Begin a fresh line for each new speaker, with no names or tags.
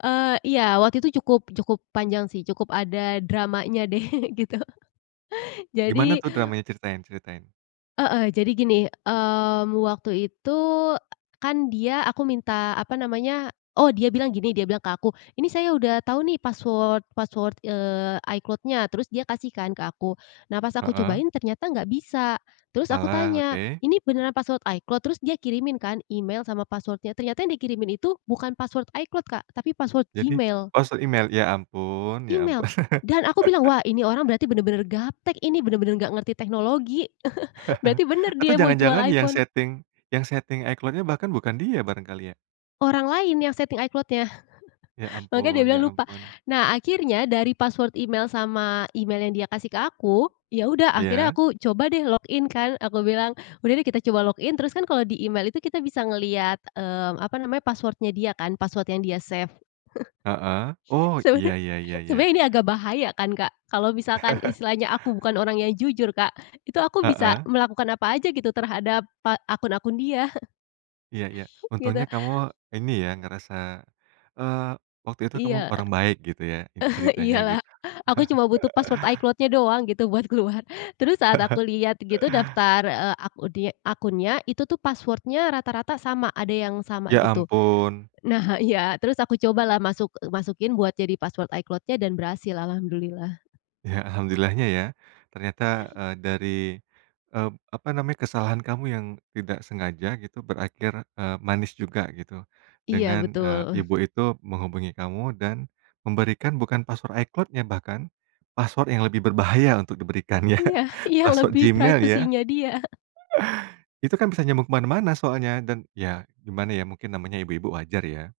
Eee, iya. Waktu itu cukup cukup panjang sih, cukup ada dramanya deh, gitu.
Gimana
Jadi
tuh dramanya? Ceritain ceritain.
Heeh, jadi gini, mmm, waktu itu kan dia aku minta, apa namanya oh, dia bilang gini. Dia bilang ke aku, “Ini saya udah tahu nih password password, eee, iCloud-nya,” terus dia kasih kan ke aku. Nah pas aku
Heeh.
cobain ternyata nggak bisa. Terus aku
Salah,
tanya,
oke.
“Ini beneran password iCloud?” Terus dia kirimin kan email sama password-nya. Ternyata yang dikirimin itu bukan password iCloud, Kak, tapi password
Jadi?
Gmail.
Password email, ya ampun ya
Email,
ampun.
dan aku bilang, "Wah ini orang berarti benar-benar gaptek ini, benar-benar nggak ngerti teknologi." Berarti bener
Atau
dia mau jual
jangan-jangan yang
iPhone.
setting yang setting iCloud-nya bahkan bukan dia barangkali ya?
Orang lain yang setting iCloudnya.
Ya
Makanya dia
ampun ya
bilang lupa.
ampun.
Nah akhirnya dari password email sama email yang dia kasih ke aku, ya udah akhirnya
Ya.
aku coba deh login kan. Aku bilang, "Udah deh kita coba login," terus kan kalau di email itu kita bisa ngelihat, mmm, apa namanya password-nya dia kan password yang dia save.
Heeh. Oh, iya
Sebena
iya iya iya.
sebenarnya ini agak bahaya kan, Kak. Kalau misalkan istilahnya aku bukan orang yang jujur, Kak, itu aku bisa
Heeh.
melakukan apa aja gitu terhadap pa akun-akun dia.
Iya iya.
Gitu.
Untungnya kamu ini ya, ngerasa eee, waktu itu kamu
Iya.
orang baik gitu ya, in ceritanya
Iya lah,
gitu.
aku cuma butuh password iCloud-nya doang gitu buat keluar. Terus saat aku lihat gitu daftar, eee, akun de akunnya, itu tuh password-nya rata-rata sama, ada yang sama
Ya
gitu.
ampun.
Nah iya, terus aku cobalah masuk masukin buat jadi password iCloud-nya dan berhasil. Alhamdulillah.
Ya, alhamdulillah-nya ya. Ternyata, eee, dari, eee, apa namanya, kesalahan kamu yang tidak sengaja gitu berakhir, eee, manis juga gitu.
Iya
Dengan, eee,
betul.
ibu itu menghubungi kamu dan memberikan bukan password iCloud-nya bahkan, password yang lebih berbahaya untuk diberikan ya,
Iya iya.
password
lebih
Gmail ya.
privasinya dia
Itu kan bisa nyambung kemana-mana soalnya. Dan ya gimana ya, mungkin namanya ibu-ibu wajar ya.